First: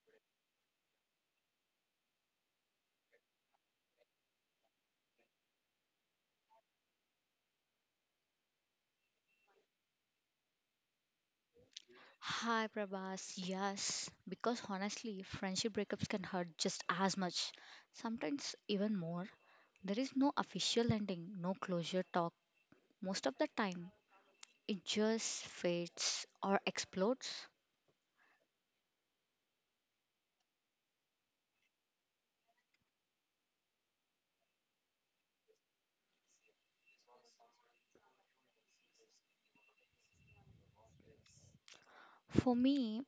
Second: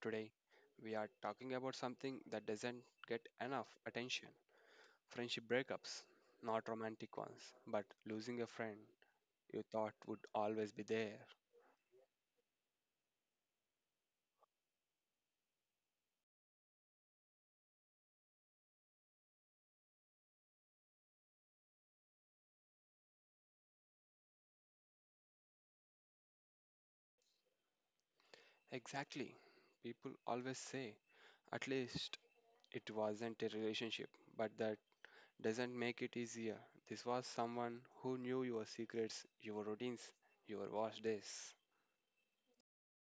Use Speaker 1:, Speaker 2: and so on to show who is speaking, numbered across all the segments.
Speaker 1: Today, we are talking about something that doesn't get enough attention, friendship breakups. Not romantic ones, but losing a friend you thought would always be there.
Speaker 2: Hi Prabhas, yes, because honestly, friendship breakups can hurt just as much, sometimes even more. There is no official ending, no closure talk. Most of the time, it just fades or explodes.
Speaker 1: Exactly. People always say, at least it wasn't a relationship, but that doesn't make it easier. This was someone who knew your secrets, your routines, your worst days.
Speaker 2: For me,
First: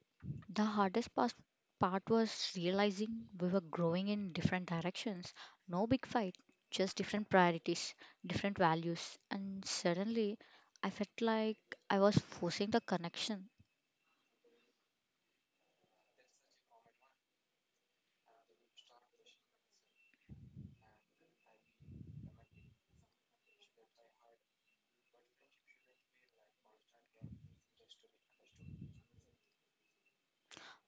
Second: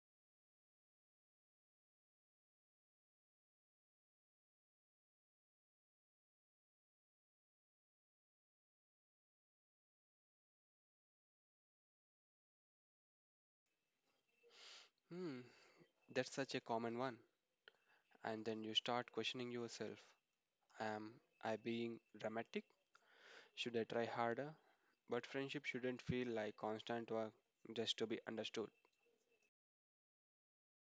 Speaker 2: the hardest part was realizing we were growing in different directions. No big fight, just different priorities, different values, and suddenly I felt like I was forcing the connection.
Speaker 1: Hmm, that's such a common one. And then you start questioning yourself. Am I being dramatic? Should I try harder? But friendship shouldn't feel like constant work just to be understood.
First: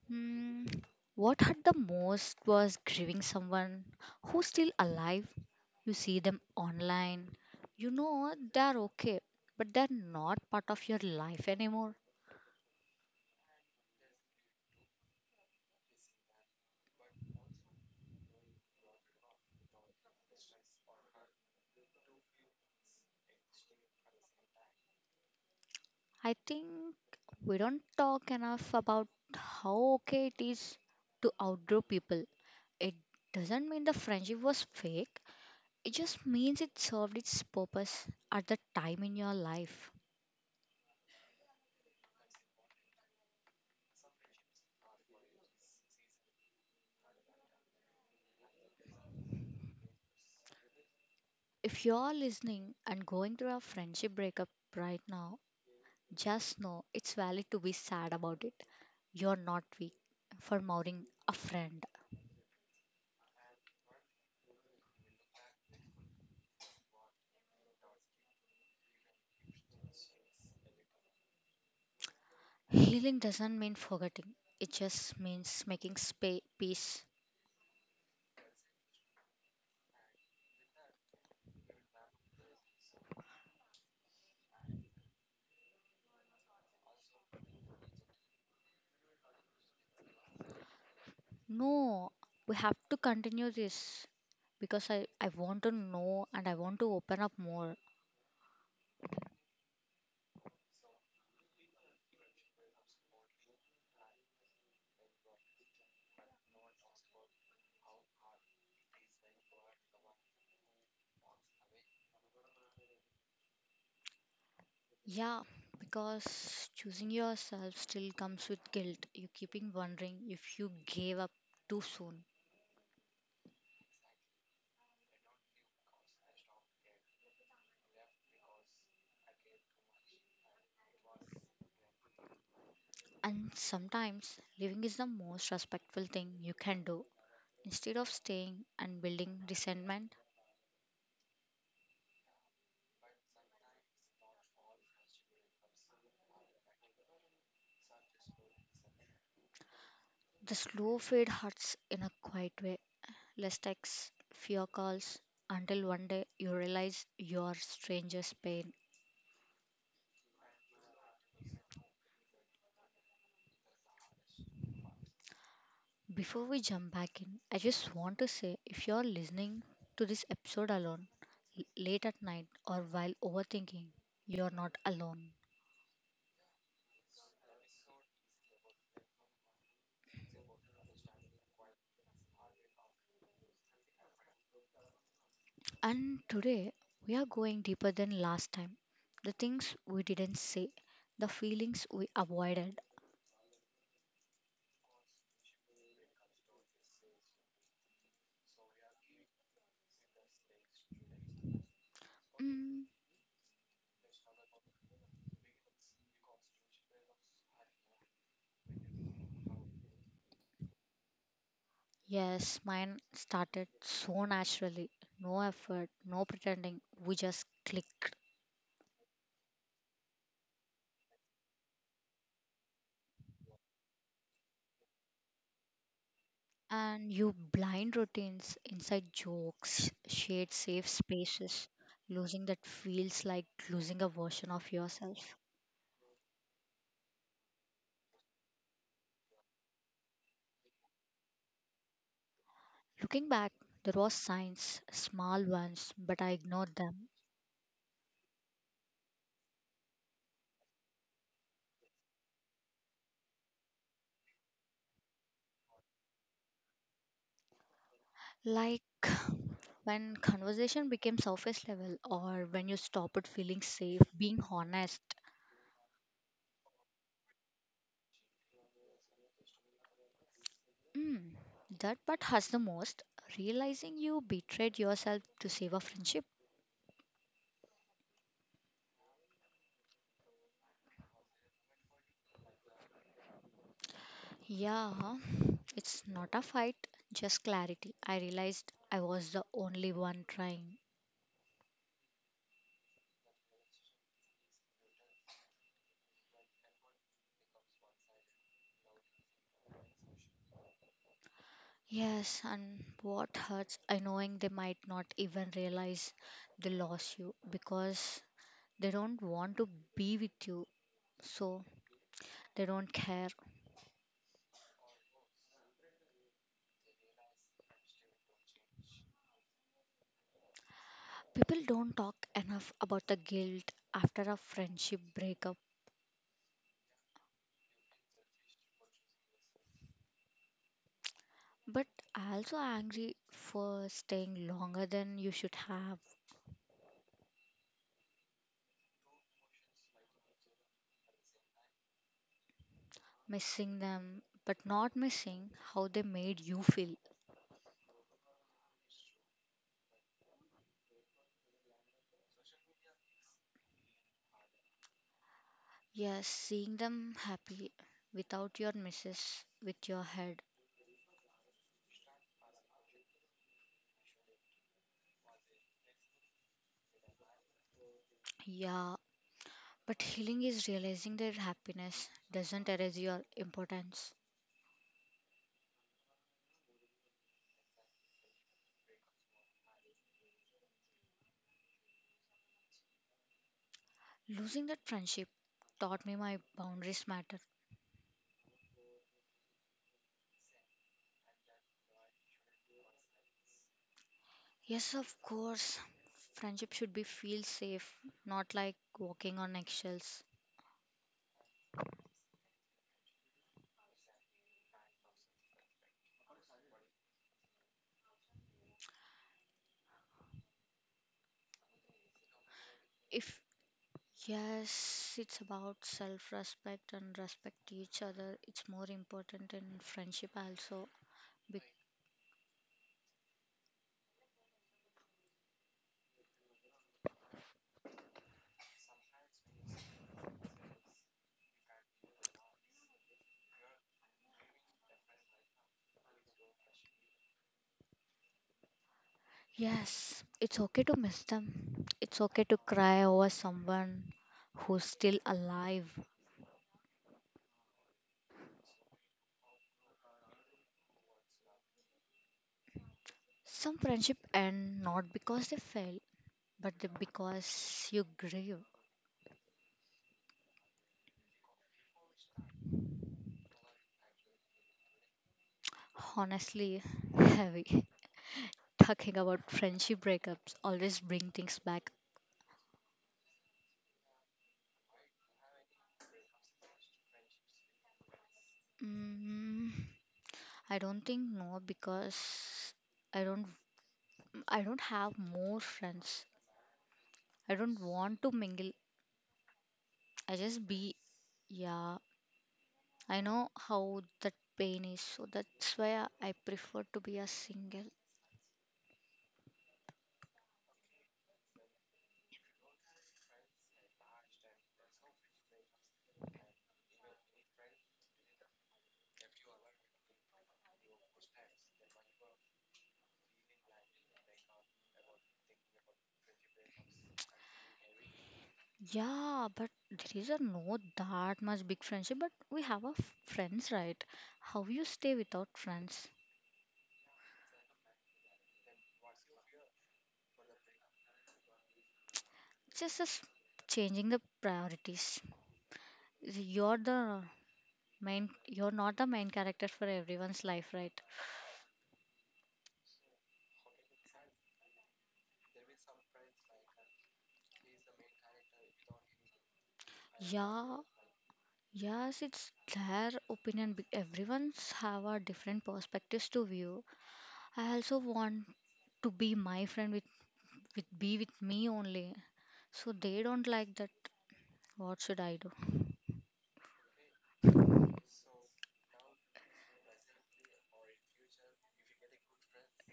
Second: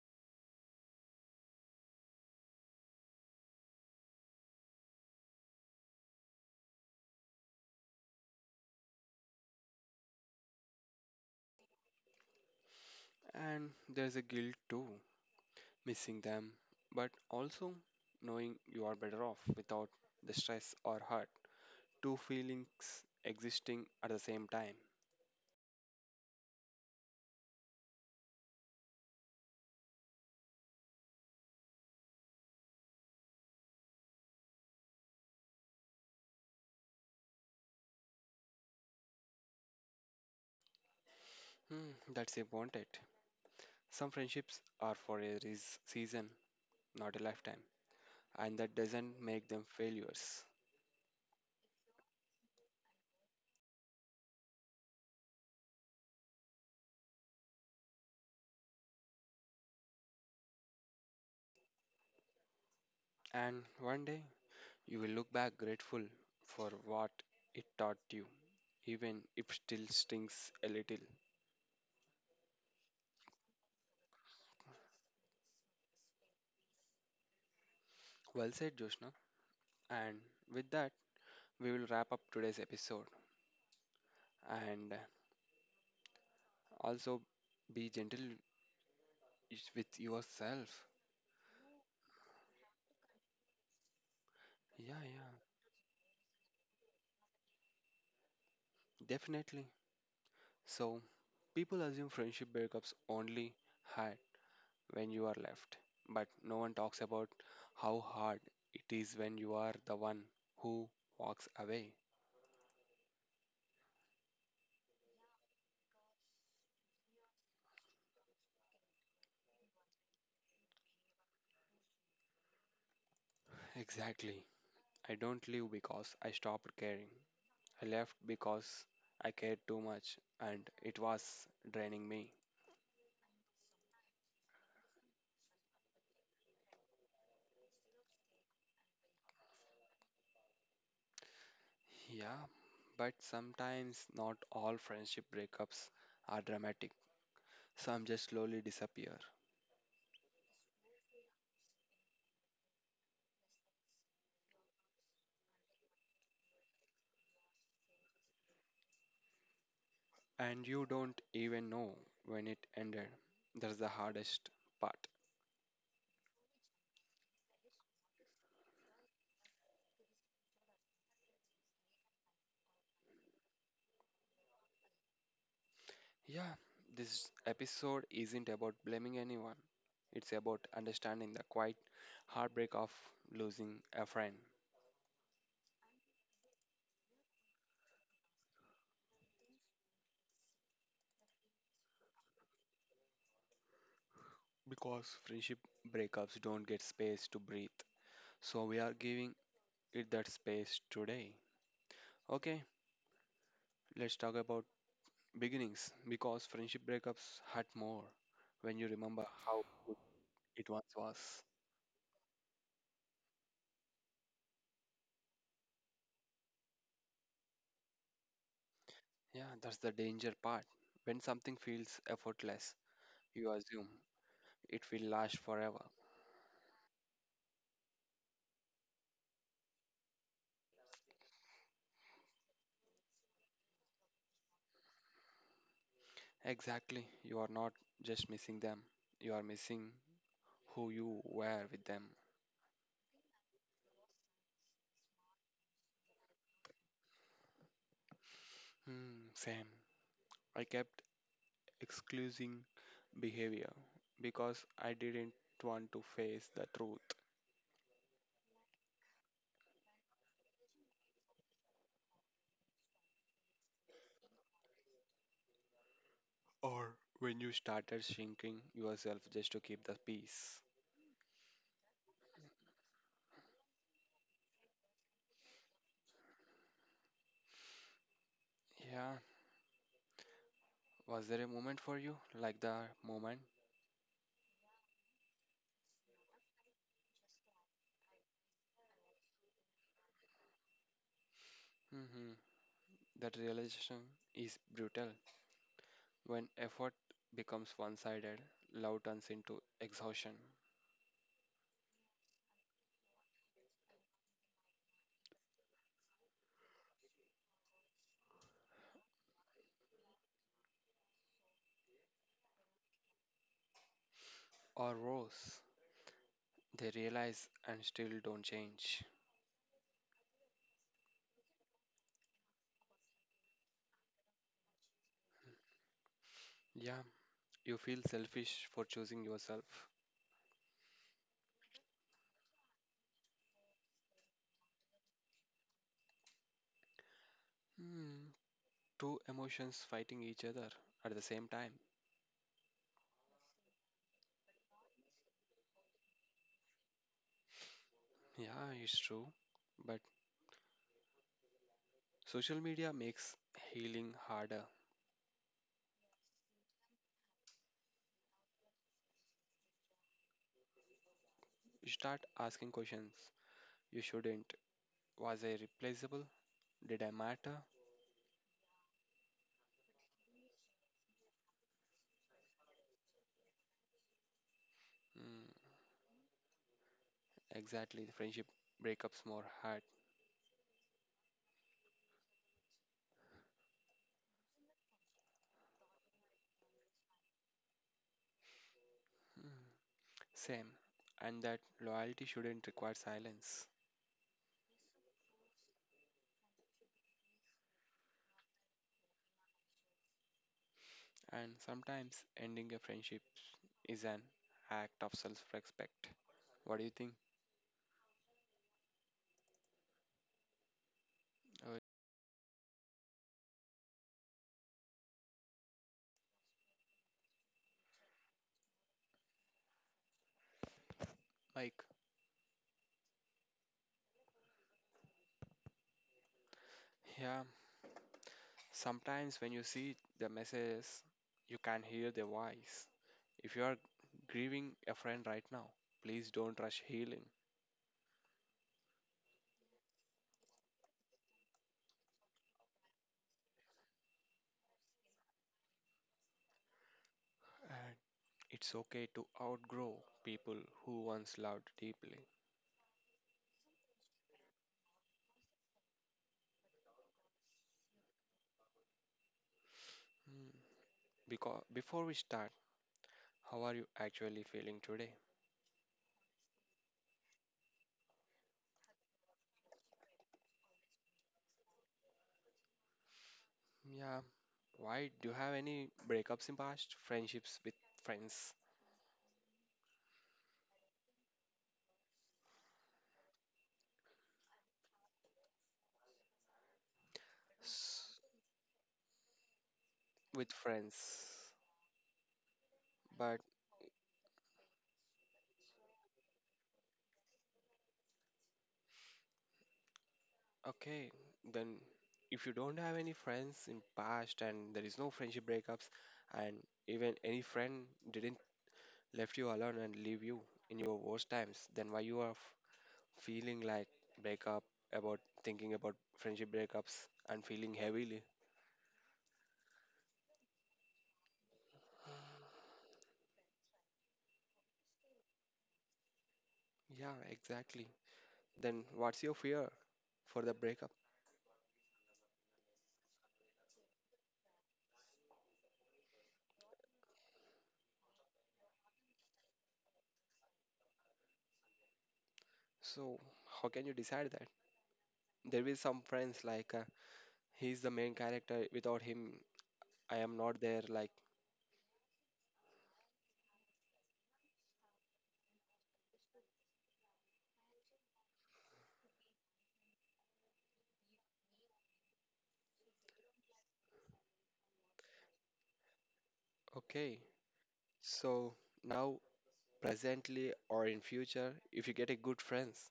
Speaker 2: Hmm, what hurt the most was grieving someone who's still alive. You see them online. You know they're okay, but they're not part of your life anymore.
Speaker 1: And there's a guilt too, missing them but also knowing you are better off without the stress or hurt, two feelings existing at the same time.
Speaker 2: I think we don't talk enough about how okay it is to outgrow people. It doesn't mean the friendship was fake, it just means it served its purpose at the time in your life.
Speaker 1: That's a wanted. Some friendships are for a season, not a lifetime, and that doesn't make them failures.
Speaker 2: If you're listening and going through a friendship breakup right now, just know it's valid to be sad about it. You're not weak for mourning a friend.
Speaker 1: And one day you will look back grateful for what it taught you, even if still stings a little.
Speaker 2: Healing doesn't mean forgetting, it just means making peace.
Speaker 1: Well said, Joshna. And with that, we will wrap up today's episode. And also be gentle with yourself.
Speaker 2: No, we have to continue this because
Speaker 1: Yeah,
Speaker 2: I
Speaker 1: yeah,
Speaker 2: want to know and I want to open up more.
Speaker 1: definitely. So, people assume friendship breakups only hurt when you are left, but no one talks about how hard it is when you are the one who walks away.
Speaker 2: Yeah, because choosing yourself still comes with guilt. You keeping wondering if you gave up too soon.
Speaker 1: Exactly. I don't live because I stopped caring. I left because I cared too much and it was draining me.
Speaker 2: And sometimes living is the most respectful thing you can do. Instead of staying and building resentment,
Speaker 1: Yeah, but sometimes not all friendship breakups are dramatic. Some just slowly disappear.
Speaker 2: the slow fade hurts in a quiet way. Less texts, fewer calls, until one day you realize your stranger's pain.
Speaker 1: And you don't even know when it ended. That's the hardest part.
Speaker 2: Before we jump back in, I just want to say if you're listening to this episode alone, late at night, or while overthinking, you're not alone.
Speaker 1: Yeah, this episode isn't about blaming anyone, it's about understanding the quiet heartbreak of losing a friend.
Speaker 2: And today, we are going deeper than last time. The things we didn't say, the feelings we avoided.
Speaker 1: Because friendship breakups don't get space to breathe. So we are giving it that space today. Okay,
Speaker 2: Hmm.
Speaker 1: let's talk about beginnings because friendship breakups hurt more when you remember how good it once was.
Speaker 2: Yes, mine started so naturally. No effort, no pretending. We just clicked.
Speaker 1: Yeah, that's the danger part. When something feels effortless, you assume it will last forever.
Speaker 2: And you blind routines, inside jokes, shared safe spaces, losing that feels like losing a version of yourself.
Speaker 1: Exactly, you are not just missing them, you are missing who you were with them.
Speaker 2: Looking back, there was signs, small ones, but I ignored them.
Speaker 1: Same. I kept excluding behavior because I didn't want to face the truth,
Speaker 2: Like when conversation became surface level or when you stopped feeling safe, being honest.
Speaker 1: or when you started shrinking yourself just to keep the peace.
Speaker 2: Mm, that part has the most. Realizing you betrayed yourself to save a friendship.
Speaker 1: Yeah, was there a moment for you like the moment?
Speaker 2: Yeah, huh? It's not a fight, just clarity. I realized I was the only one trying.
Speaker 1: hmm That realization is brutal. When effort becomes one sided, love turns into exhaustion.
Speaker 2: Yes, and what hurts, I knowing they might not even realize they lost you because they don't want to be with you, so they don't care.
Speaker 1: Or worse, they realize and still don't change.
Speaker 2: People don't talk enough about the guilt after a friendship breakup.
Speaker 1: Yeah, you feel selfish for choosing yourself.
Speaker 2: But also angry for staying longer than you should have,
Speaker 1: Hmm. Two emotions fighting each other at the same time.
Speaker 2: missing them, but not missing how they made you feel.
Speaker 1: Yeah, it's true. But social media makes healing harder.
Speaker 2: Yes, seeing them happy without your misses with your head.
Speaker 1: You start asking questions you shouldn't. Was I replaceable? Did I matter?
Speaker 2: Yeah, but healing is realizing their happiness doesn't erase your importance.
Speaker 1: Mm, exactly. The friendship breakups more hard.
Speaker 2: Losing that friendship taught me my boundaries matter.
Speaker 1: Mm, same. And that loyalty shouldn't require silence.
Speaker 2: Yes, of course, friendship should be feel safe, not like walking on eggshells.
Speaker 1: And sometimes ending a friendship is an act of self respect. What do you think, uh,
Speaker 2: If Yes, it's about self respect and respect each other. It's more important in friendship also. Be-
Speaker 1: Mike? Yeah, sometimes when you see the messages, you can hear their voice. If you are grieving a friend right now, please don't rush healing.
Speaker 2: Yes, it's okay to miss them. It's okay to cry over someone who's still alive.
Speaker 1: And it's okay to outgrow people who once loved deeply.
Speaker 2: Some friendship end not because they fail, but because you grieve.
Speaker 1: Hmm. Because before we start, how are you actually feeling today?
Speaker 2: Honestly, heavy. Talking about friendship breakups always bring things back.
Speaker 1: Yeah. Why do you have any breakups in past? Friendships with friends,
Speaker 2: Mm. I don't think no because I don't I don't have more friends. I don't
Speaker 1: S-
Speaker 2: want to mingle. I
Speaker 1: with
Speaker 2: just be,
Speaker 1: friends,
Speaker 2: yeah. I
Speaker 1: but
Speaker 2: know how that pain is, so that's why I prefer to be a single.
Speaker 1: okay, then if you don't have any friends in past and there is no friendship breakups and even any friend didn't left you alone and leave you in your worst times, then why you are feeling like breakup about thinking about friendship breakups and feeling heavily?
Speaker 2: Yeah, but there is a no that much big friendship, but we have a friends, right? How you stay without friends?
Speaker 1: Yeah, exactly. Then what's your fear for the breakup?
Speaker 2: Just as changing the priorities. You're the main. You're not the main character for everyone's life, right?
Speaker 1: So how can you decide that? There will some friends like he's the main character. Without him, I am not
Speaker 2: Yeah,
Speaker 1: there. Like
Speaker 2: yes, it's their opinion. Everyone's have a different perspectives to view. I also want to be my friend with be with me only. So they don't like that. What should I do?
Speaker 1: okay, so now presently or in future if you get a good friends,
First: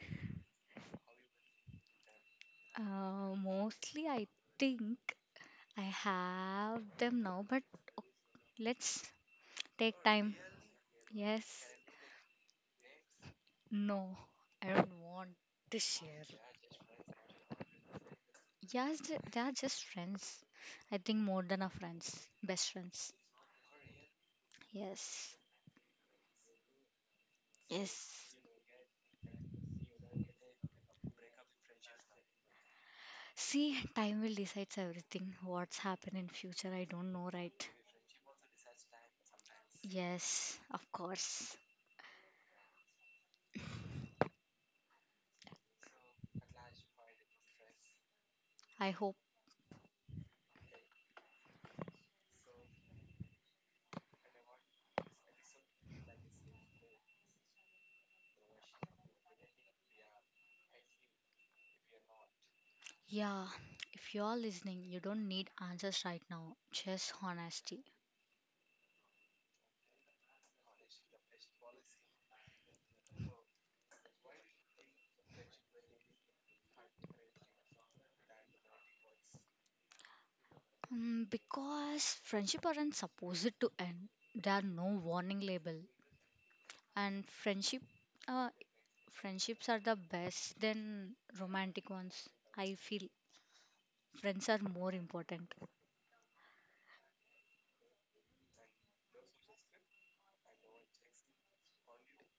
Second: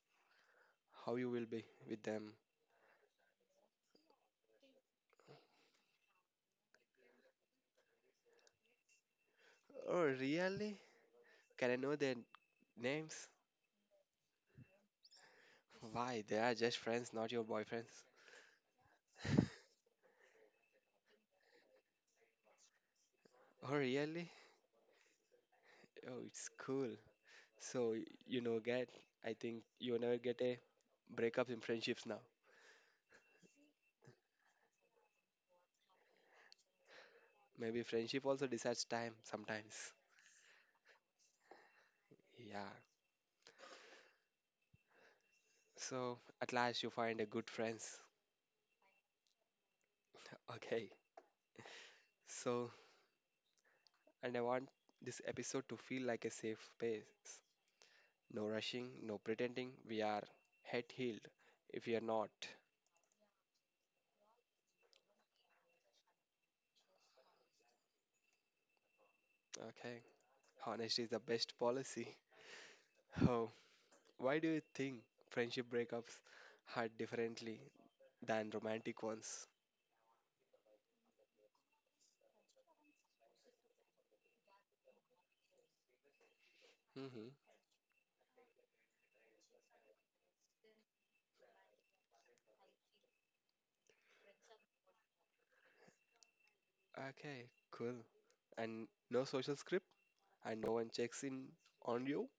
Speaker 1: how you will be with them?
Speaker 2: Mostly, I think I have them now, but let's take
Speaker 1: Oh
Speaker 2: time.
Speaker 1: really?
Speaker 2: Yes.
Speaker 1: Can I know their names?
Speaker 2: No, I don't want to
Speaker 1: Why
Speaker 2: share.
Speaker 1: they are just friends, not your boyfriends?
Speaker 2: Yes, they are just friends. I think more than our friends, best friends.
Speaker 1: Oh really?
Speaker 2: Yes,
Speaker 1: Oh, it's cool. So
Speaker 2: yes.
Speaker 1: you know get. I think you will never get a breakup in friendships now.
Speaker 2: See, time will decide everything. What's happen in future, I don't know, right?
Speaker 1: Maybe friendship also decides time sometimes.
Speaker 2: Yes, of course.
Speaker 1: Yeah, so at last you find a good friends.
Speaker 2: I hope.
Speaker 1: Okay, so and I want this episode to feel like a safe space. No rushing, no pretending. We are head healed if we are not.
Speaker 2: Yeah, if you're listening, you don't need answers right now, just honesty.
Speaker 1: Okay. Honesty is the best policy. Oh, why do you think friendship breakups hurt differently than romantic ones?
Speaker 2: Because friendship aren't supposed to end. There are no warning label, and
Speaker 1: hmm
Speaker 2: friendship, uh, friendships are the best than romantic ones. I feel friends are more important.
Speaker 1: Okay, cool. And no social script, and no one checks in on you?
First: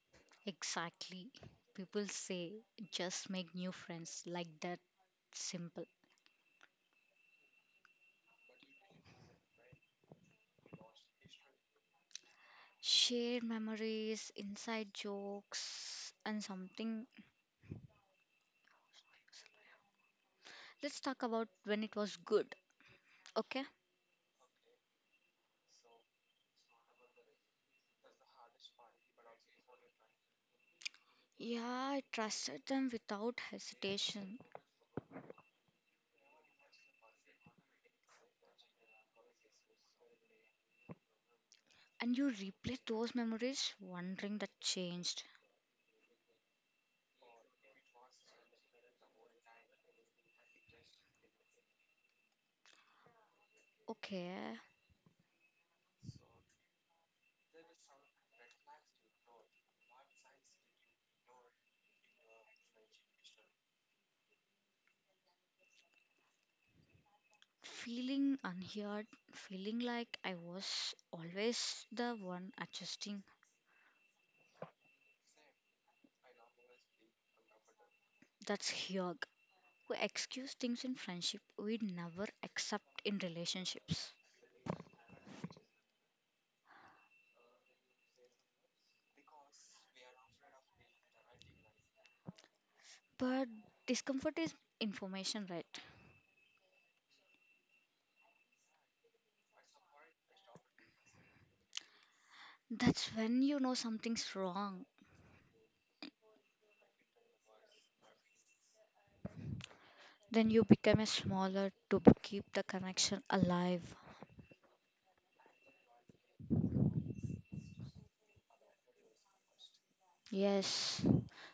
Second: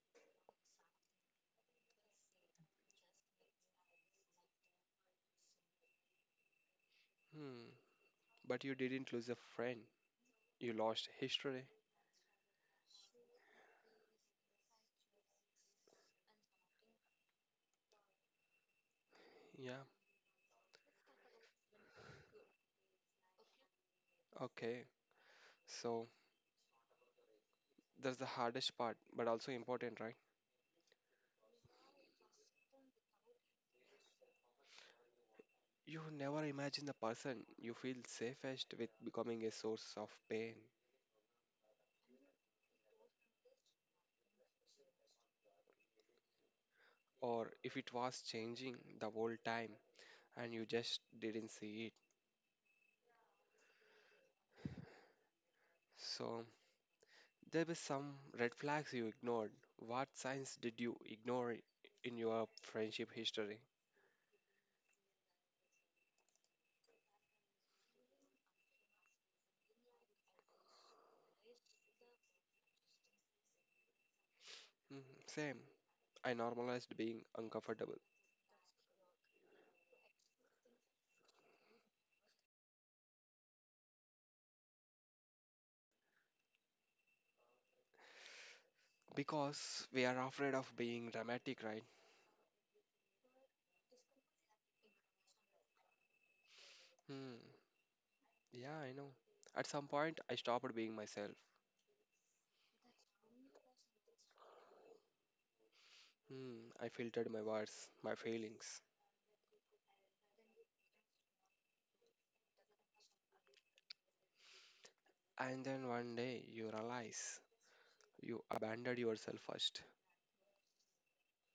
Speaker 2: Exactly, people say just make new friends like that. Simple.
Speaker 1: Hmm. But you didn't lose a friend. You lost history.
Speaker 2: Share memories, inside jokes, and something.
Speaker 1: Yeah.
Speaker 2: Let's talk about when it was good. Okay.
Speaker 1: Okay. So that's the hardest part, but also important, right?
Speaker 2: Yeah, I trusted them without hesitation.
Speaker 1: You never imagine the person you feel safest with becoming a source of pain,
Speaker 2: And you replay those memories wondering that changed.
Speaker 1: or if it was changing the whole time and you just didn't see it.
Speaker 2: Okay,
Speaker 1: So, there were some red flags you ignored. What signs did you ignore in your friendship history?
Speaker 2: feeling unheard, feeling like I was always the one adjusting.
Speaker 1: Mm, same. I normalized being uncomfortable
Speaker 2: That's Hyog, who excuse things in friendship we never accept in relationships.
Speaker 1: because we are afraid of being dramatic, right?
Speaker 2: But discomfort is information, right?
Speaker 1: Hmm. Yeah, I know. At some point, I stopped being myself.
Speaker 2: That's when you know something's wrong.
Speaker 1: Hmm. I filtered my words, my feelings,
Speaker 2: Then you become a smaller to keep the connection alive.
Speaker 1: and then one day you realize you abandoned yourself first.
Speaker 2: Yes.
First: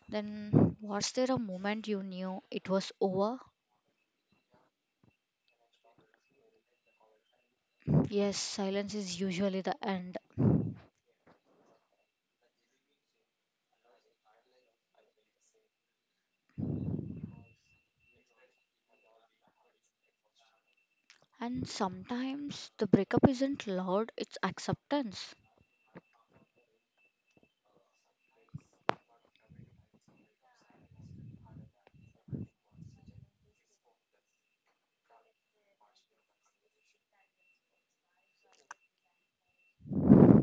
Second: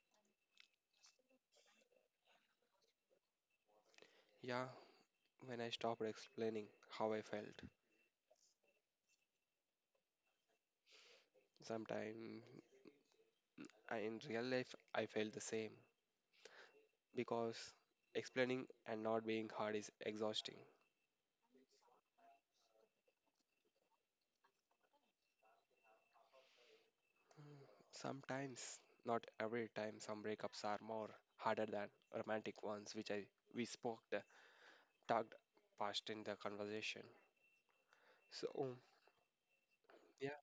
Speaker 2: Then was there a moment you knew it was over?
Speaker 1: Yeah, when I stopped explaining how I felt.
Speaker 2: Yes, silence is usually the end.
Speaker 1: Sometimes in real life I felt the same because explaining and not being hard is exhausting.
Speaker 2: And sometimes the breakup isn't loud, it's acceptance.
Speaker 1: Sometimes, not every time, some breakups are more harder than romantic ones, which I we spoke the talked past in the conversation. So yeah,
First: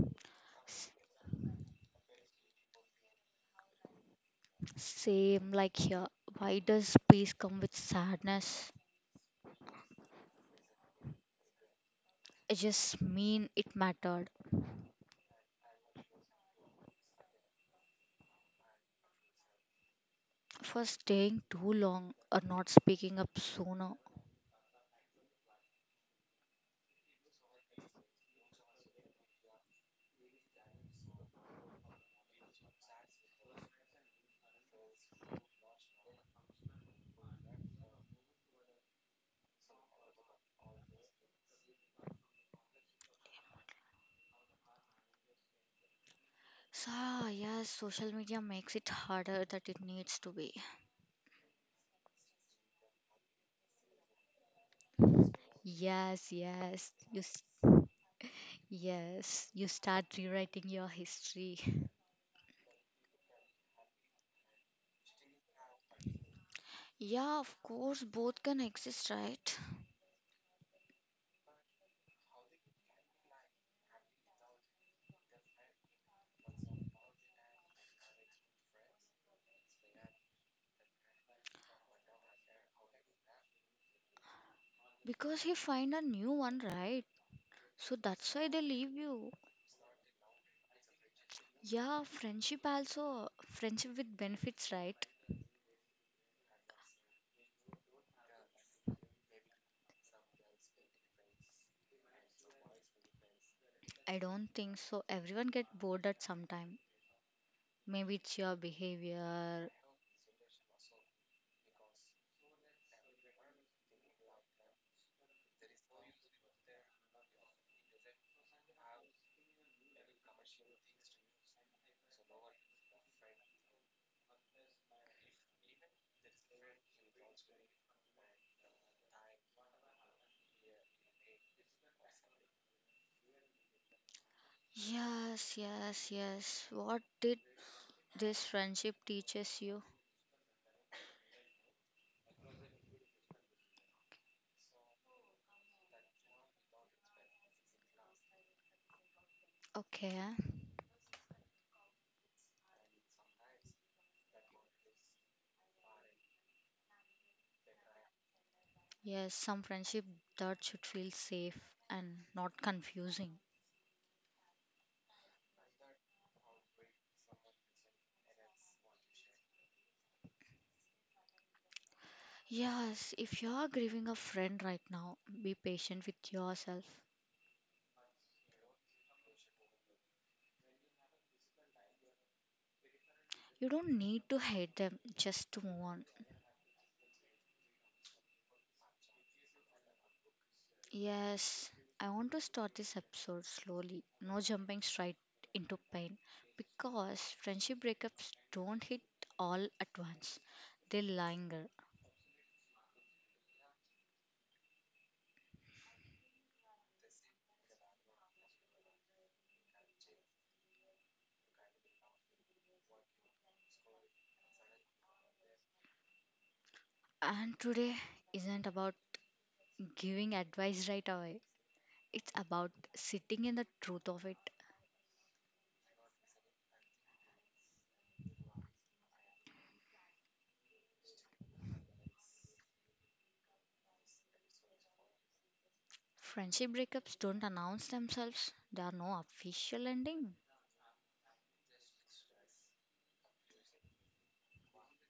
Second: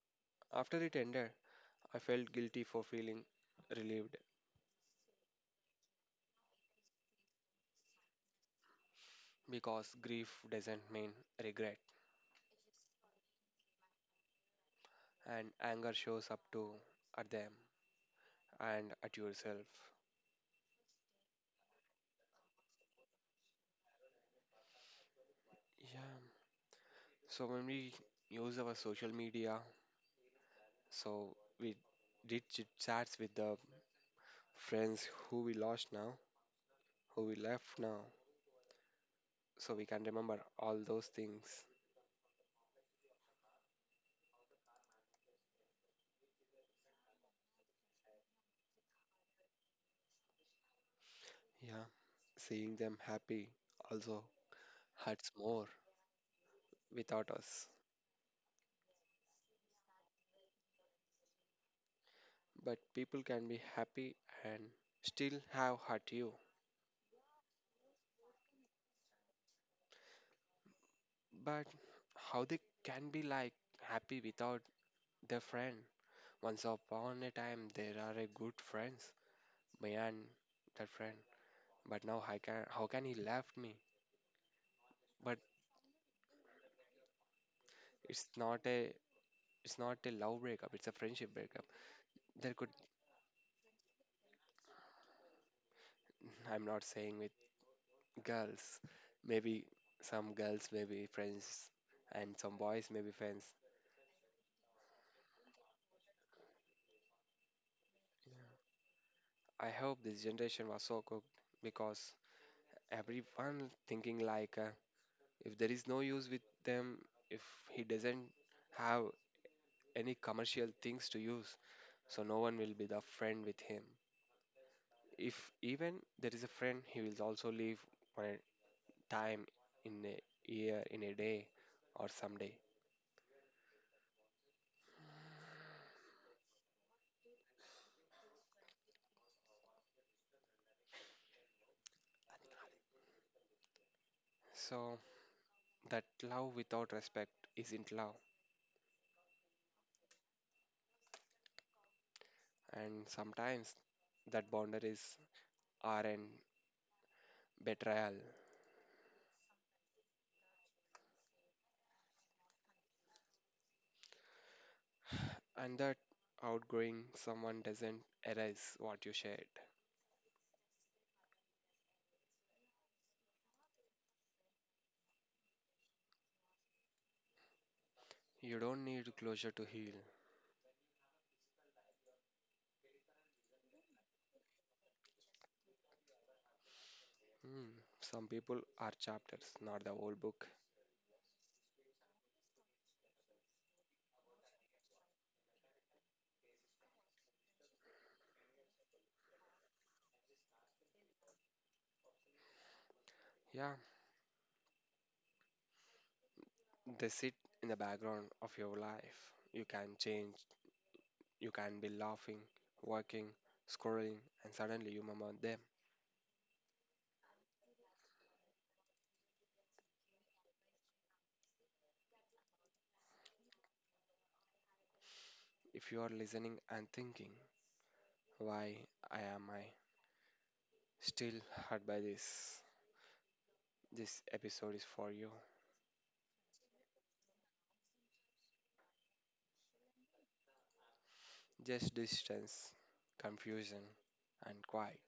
Speaker 1: after it ended, I felt guilty for feeling relieved,
Speaker 2: Same like here. Why does peace come with sadness?
Speaker 1: because grief doesn't mean regret,
Speaker 2: I just mean it mattered
Speaker 1: and anger shows up too, at them and at yourself.
Speaker 2: for staying too long or not speaking up sooner.
Speaker 1: Yeah, so when we use our social media, so we did chit chats with the friends who we lost now, who we left now, so we can remember all those things.
Speaker 2: So, yes, social media makes it harder than it needs to be.
Speaker 1: Yeah, seeing them happy also hurts more
Speaker 2: Yes, yes.
Speaker 1: without us.
Speaker 2: Yes, you start rewriting your history.
Speaker 1: But people can be happy and still have hurt you.
Speaker 2: Yeah, of course, both can exist, right?
Speaker 1: But how they can be like happy without their friend? Once upon a time, there are a good friends, me and that friend. But now, I can how can he left me? But
Speaker 2: Because he find a new one, right? So
Speaker 1: it's
Speaker 2: that's why
Speaker 1: not
Speaker 2: they
Speaker 1: a
Speaker 2: leave you.
Speaker 1: it's not a love breakup. It's a friendship breakup.
Speaker 2: Yeah,
Speaker 1: There
Speaker 2: friendship
Speaker 1: could
Speaker 2: also. Friendship with benefits, right?
Speaker 1: I'm not saying with girls, maybe some girls may be friends and some boys may be friends.
Speaker 2: I don't think so. Everyone get bored at some time. Maybe it's your behavior.
Speaker 1: I hope this generation was so cooked because everyone thinking like if there is no use with them, if he doesn't have any commercial things to use, so no one will be the friend with him. If even there is a friend, he will also leave for a time, in a year, in a day, or someday.
Speaker 2: Yes, yes, yes. What did this friendship teaches you?
Speaker 1: So that love without respect isn't love,
Speaker 2: Okay. Huh?
Speaker 1: and sometimes that boundaries are an betrayal,
Speaker 2: Yes, some friendship that should feel safe and not confusing.
Speaker 1: and that outgrowing someone doesn't erase what you shared.
Speaker 2: Yes, if you are grieving a friend right now, be patient with yourself.
Speaker 1: You don't need closure to heal.
Speaker 2: You don't need to hate them just to move on.
Speaker 1: Hmm, some people are chapters, not the whole book.
Speaker 2: Yes, I want to start this episode slowly, no jumping straight into pain, because friendship breakups don't hit all at once, they linger.
Speaker 1: Yeah, they sit in the background of your life. You can change, you can be laughing, working, scrolling, and suddenly you remember them.
Speaker 2: And today isn't about giving advice right away, it's about sitting in the truth of it.
Speaker 1: If you are listening and thinking, why I am I still hurt by this? This episode is for you.
Speaker 2: Friendship breakups don't announce themselves, there are no official ending.
Speaker 1: Just distance, confusion, and quiet.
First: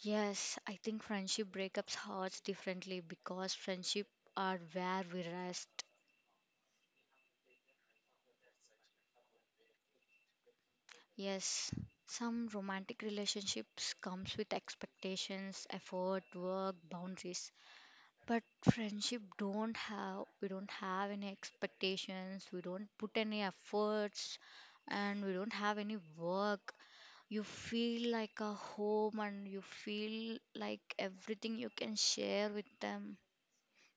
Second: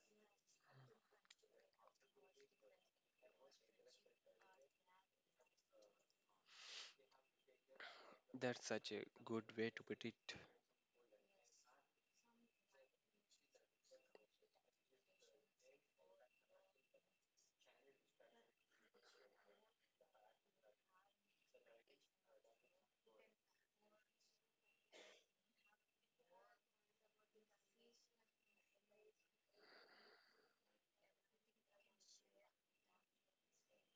Speaker 2: Yes, I think friendship breakups hurts differently because friendship are where we rest.
Speaker 1: That's such a good way to put it.
Speaker 2: Yes, some romantic relationships comes with expectations, effort, work, boundaries. But friendship don't have we don't have any expectations, we don't put any efforts and we don't have any work. You feel like a home and you feel like everything you can share with them,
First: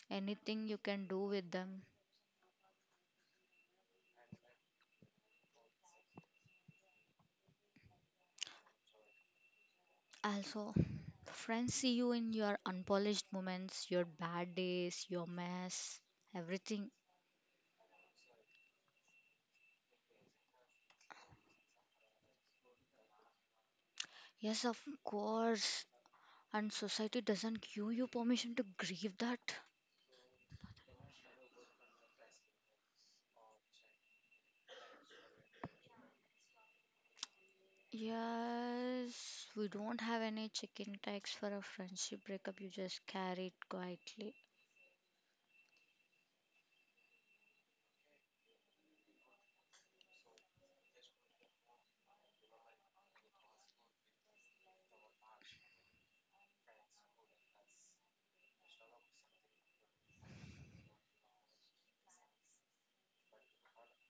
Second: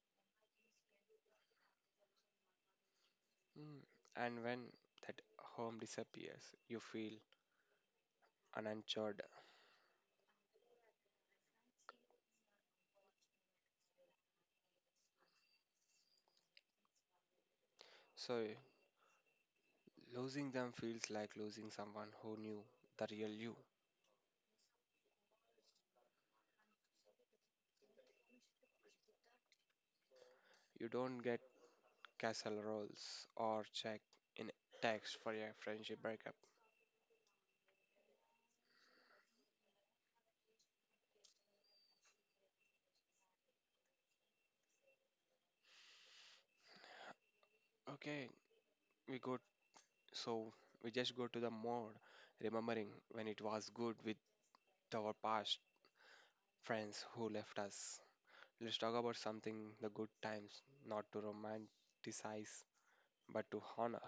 Speaker 2: anything you can do with them.
Speaker 1: Hmm, and when that home disappears, you feel and uncharted.
Speaker 2: Also, friends see you in your unpolished moments, your bad days, your mess, everything.
Speaker 1: So, losing them feels like losing someone who knew the real you.
Speaker 2: Yes, of course. And society doesn't give you permission to grieve that.
Speaker 1: You don't get castle rolls or check in text for a friendship breakup.
Speaker 2: Yes, we don't have any check in tags for a friendship breakup. You just carry it quietly.
Speaker 1: Okay, we go. So, we just go to the mode, remembering when it was good with our past friends who left us. Let's talk about something the good times, not to romanticize, but to honor.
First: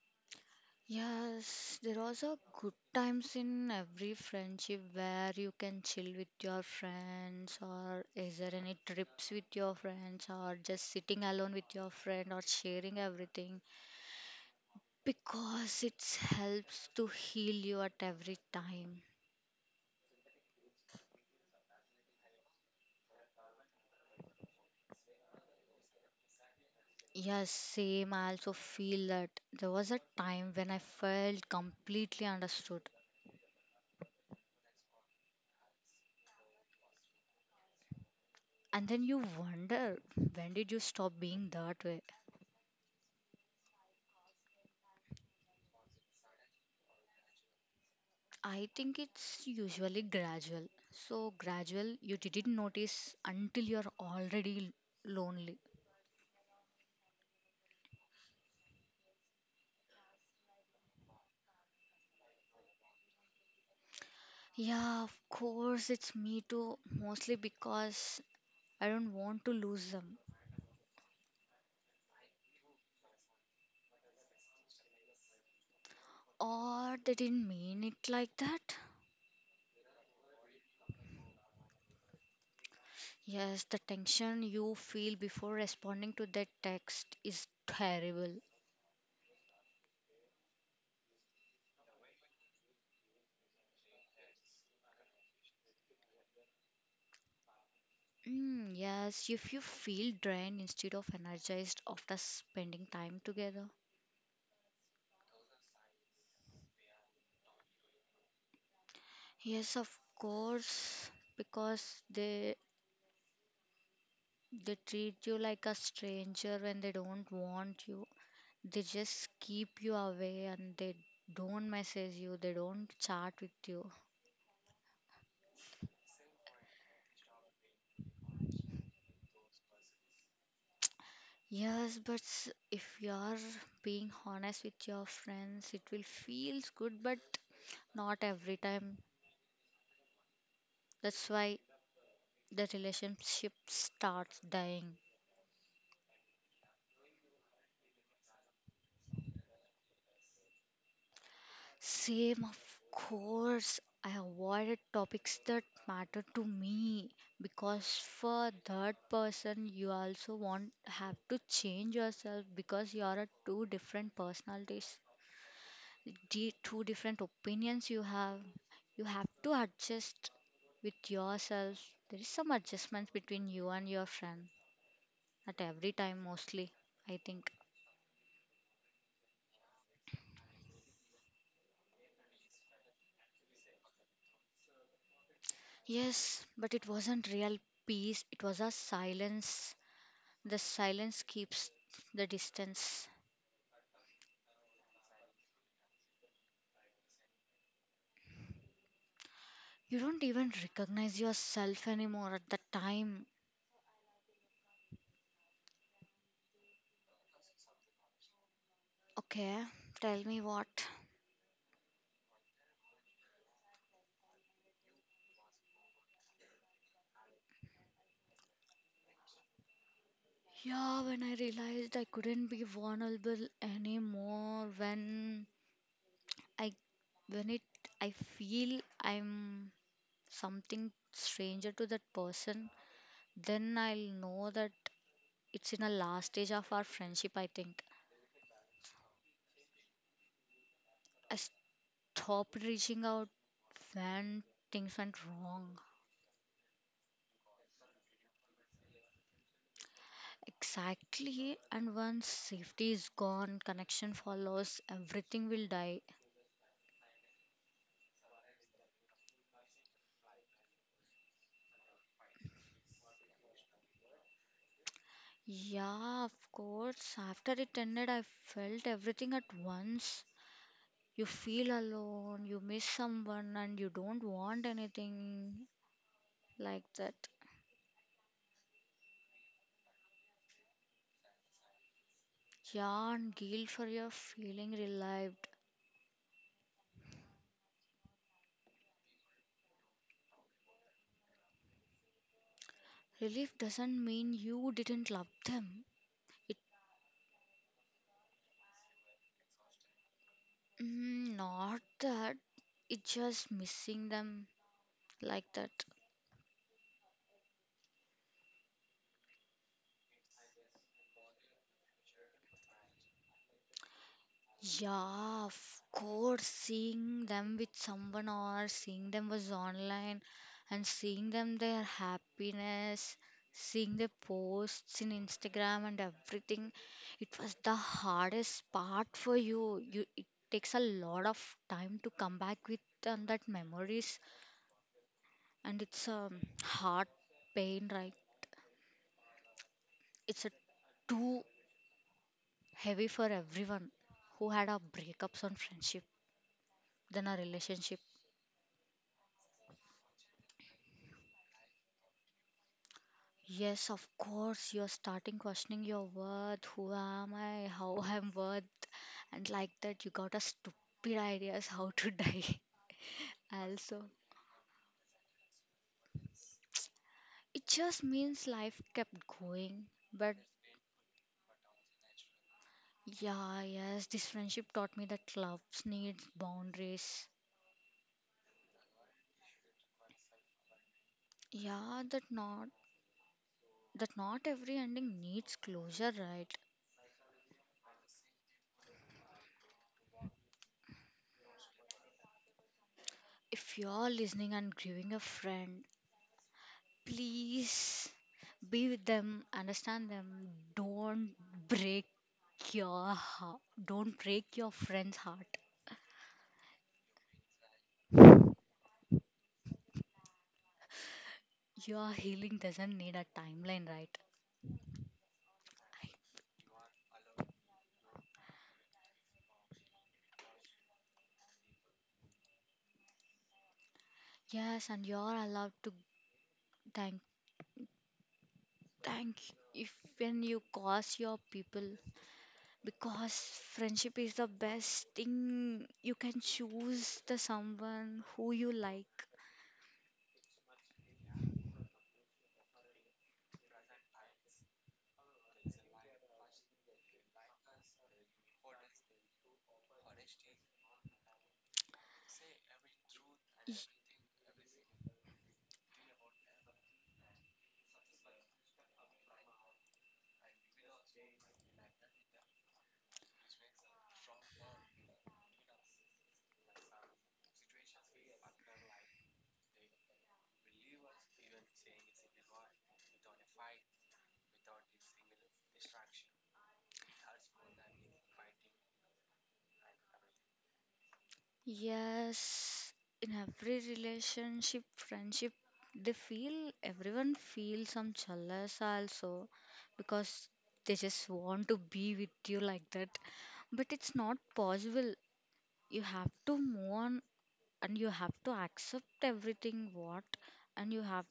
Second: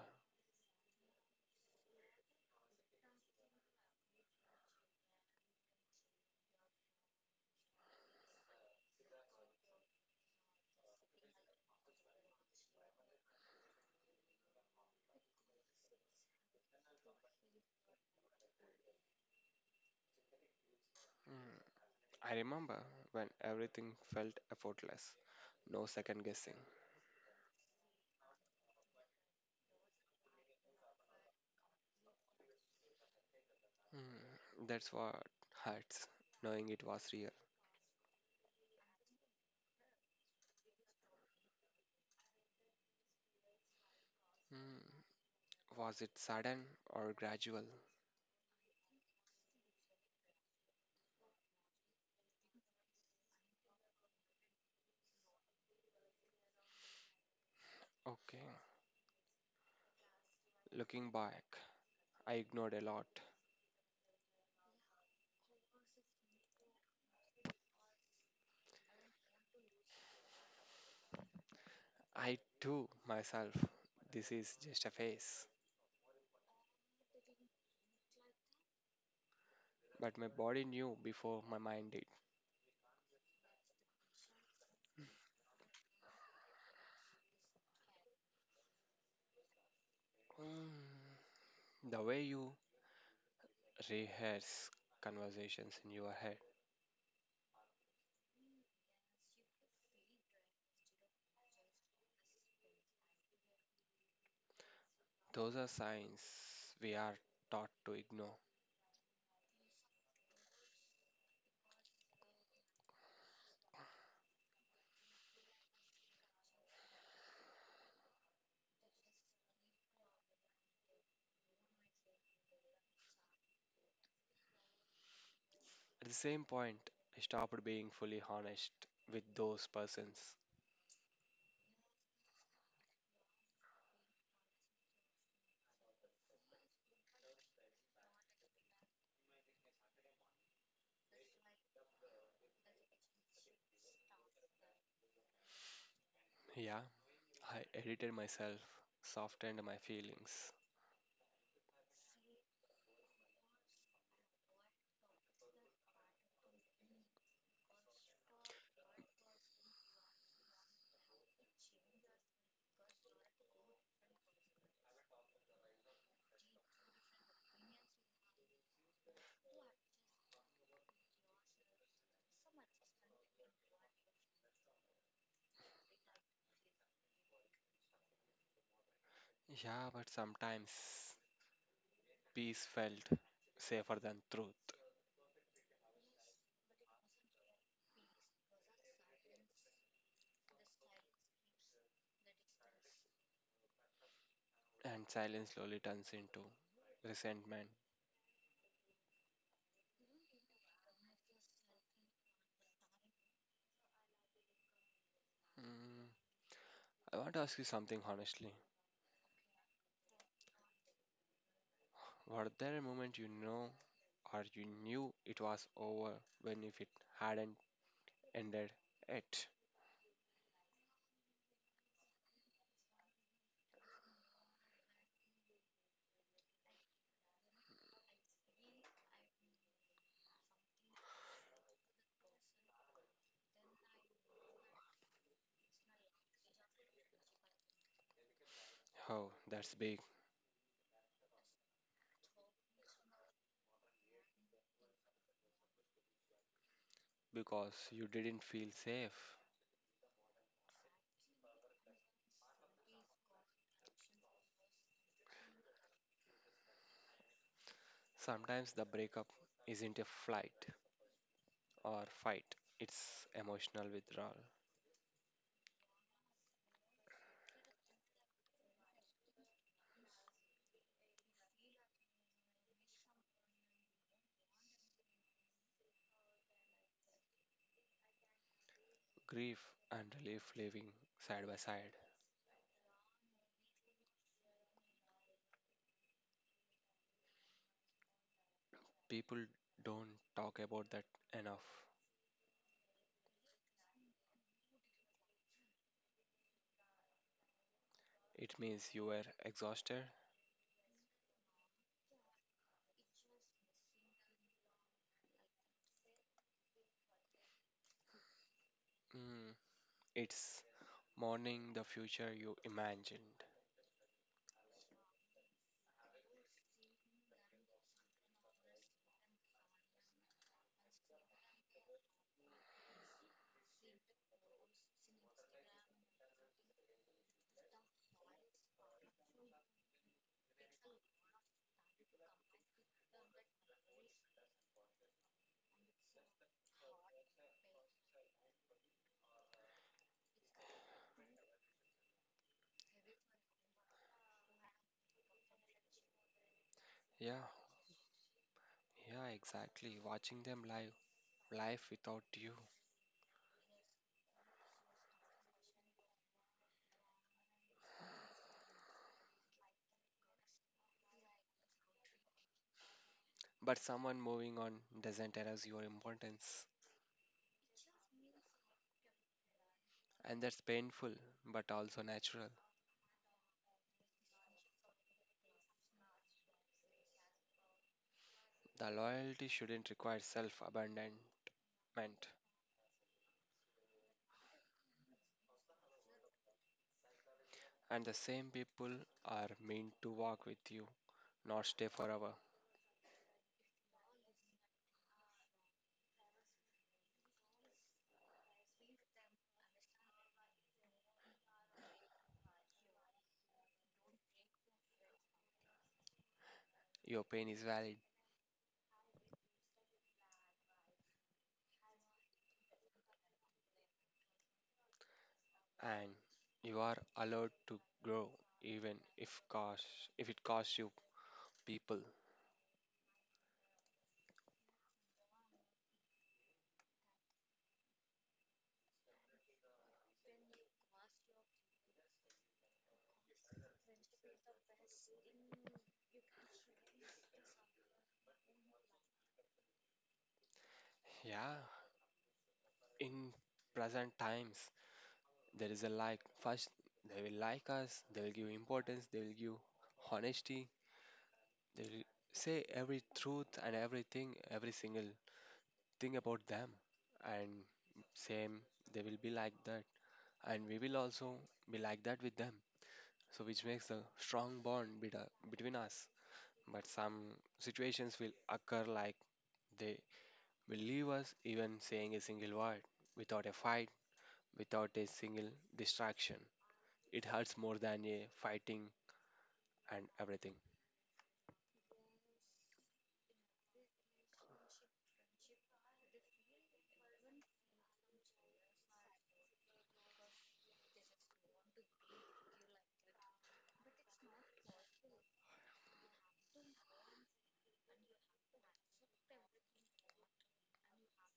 Speaker 2: Yes, there was a good times in every friendship where you can chill with your friends, or is there any trips with your friends, or just sitting alone with your friend, or sharing everything because it helps to heal you at every time.
Speaker 1: Mm, I remember when everything felt effortless, no second guessing.
Speaker 2: Yes, same. I also feel that there was a time when I felt completely understood,
Speaker 1: Mm, that's what hurts, knowing it was real.
Speaker 2: and then you wonder when did you stop being that way.
Speaker 1: Mm, was it sudden or gradual?
Speaker 2: I think it's usually gradual. So gradual, you didn't notice until you're already lonely.
Speaker 1: Okay, looking back, I ignored a lot.
Speaker 2: Yeah, of course, it's me too, mostly because I don't want to lose them.
Speaker 1: I too, myself, this is just a phase.
Speaker 2: Or they didn't mean it like that.
Speaker 1: But my body knew before my mind did.
Speaker 2: Yes, the tension you feel before responding to that text is terrible.
Speaker 1: Mm, the way you rehearse conversations in your head,
Speaker 2: Mm, yes, if you feel drained instead of energized after spending time together.
Speaker 1: those are signs we are taught to ignore.
Speaker 2: Yes, of course, because they treat you like a stranger when they don't want you. They just keep you away and they don't message you, they don't chat with you.
Speaker 1: At the same point, I stopped being fully honest with those persons.
Speaker 2: Yes, but if you are being honest with your friends, it will feels good, but not every time. That's why the relationship starts dying.
Speaker 1: Yeah, I edited myself, softened my feelings.
Speaker 2: Same, of course. I avoided topics that matter to me because for that person, you also want have to change yourself because you are a two different personalities, two different opinions you have. You have to adjust with yourself. There is some adjustments between you and your friend at every time, mostly. I think.
Speaker 1: Yeah, but sometimes peace felt safer than truth,
Speaker 2: Yes, but it wasn't real peace. It was a silence. The silence keeps the distance.
Speaker 1: and silence slowly turns into resentment.
Speaker 2: You don't even recognize yourself anymore at the time.
Speaker 1: Mm, I want to ask you something honestly.
Speaker 2: Okay, tell me what.
Speaker 1: Were there a moment or you knew it was over when if it hadn't ended yet?
Speaker 2: Yeah, when I realized I couldn't be vulnerable anymore, when I when it I feel I'm something stranger to that person, then I'll know that it's in the last stage of our friendship, I think.
Speaker 1: Oh, that's big
Speaker 2: I stopped reaching out when things went wrong.
Speaker 1: because you didn't feel safe.
Speaker 2: Exactly, and once safety is gone, connection follows, everything will die.
Speaker 1: Sometimes the breakup isn't a flight or fight, it's emotional withdrawal.
Speaker 2: Yeah, of course. After it ended, I felt everything at once. You feel alone, you miss someone, and you don't want anything like that.
Speaker 1: Grief and relief living side by side.
Speaker 2: Yeah, and guilt for your feeling relieved.
Speaker 1: People don't talk about that enough.
Speaker 2: Relief doesn't mean you didn't love them. It
Speaker 1: It means you are exhausted.
Speaker 2: Not that. It's just missing them like that.
Speaker 1: Mm, it's mourning the future you imagined.
Speaker 2: Yeah, of course, seeing them with someone or seeing them was online and seeing them their happiness, seeing their posts in Instagram and everything, it was the hardest part for you. It takes a lot of time to come back with that memories and it's a heart pain, right? It's a too heavy for everyone who had a breakups on friendship then
Speaker 1: Yeah,
Speaker 2: a relationship.
Speaker 1: yeah, exactly. Watching them live, life without you.
Speaker 2: Yes, of course, you're starting questioning your worth. Who am I? How I'm worth? And like that, you got a stupid ideas how to die.
Speaker 1: But
Speaker 2: Also,
Speaker 1: someone moving on doesn't erase your importance.
Speaker 2: it just means life kept going.
Speaker 1: And
Speaker 2: But
Speaker 1: that's painful, but also natural.
Speaker 2: yeah, yes, this friendship taught me that loves needs boundaries.
Speaker 1: The loyalty shouldn't require self abandonment.
Speaker 2: Yeah, that not every ending needs closure, right?
Speaker 1: And the same people are meant to walk with you, not stay forever.
Speaker 2: If you're listening and grieving a friend, please be with them, understand them. Don't break your heart. Don't break your friend's heart.
Speaker 1: Your pain is valid,
Speaker 2: Your healing doesn't need a timeline, right?
Speaker 1: and you are allowed to grow, even if cost if it costs you people.
Speaker 2: Yes, and you're allowed to thank thank if when you cause your people because friendship is the best thing you can choose the someone who you like.
Speaker 1: Yeah, in present times there is a like first they will like us, they will give importance, they will give honesty, they will say every truth and
Speaker 2: Y-
Speaker 1: everything, every single thing about them, and same they will be like that, and we will also be like that with them, so which makes a strong bond between us. But some situations will occur like they will leave us even saying a single word, without a fight, without a single distraction. It hurts more than a fighting and everything.
Speaker 2: Yes, in every relationship, friendship, they feel everyone feels some jealous also because they just want to be with you like that. But it's not possible. You have to move on and you have to accept everything what and you have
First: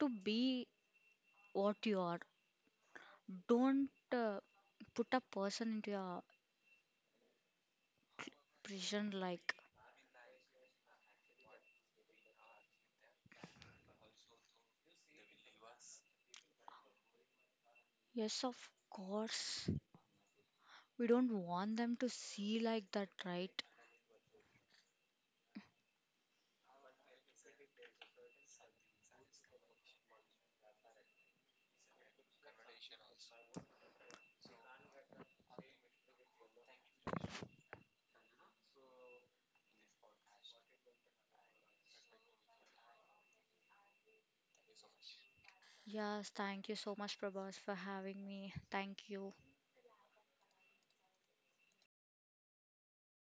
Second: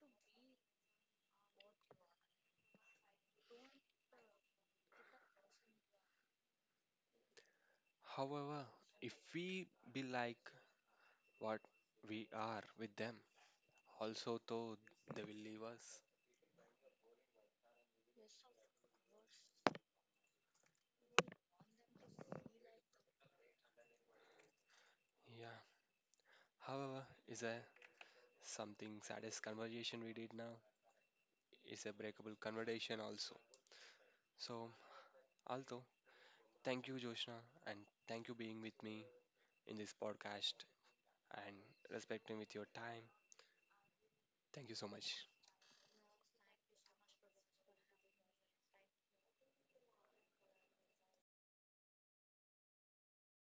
Speaker 2: to be what you are. Don't put a person into a
Speaker 1: However,
Speaker 2: prison
Speaker 1: if
Speaker 2: like,
Speaker 1: we be like what we are with them, also though they will leave us.
Speaker 2: yes, of course. We don't want them to see like that, right?
Speaker 1: Yeah. However, is a something saddest conversation we did now is a breakable conversation also. So, although thank you Joshna, and thank you being with me in this podcast, and respecting with your time. Thank you so much.
Speaker 2: Yes, thank you so much, Prabhas, for having me. Thank you.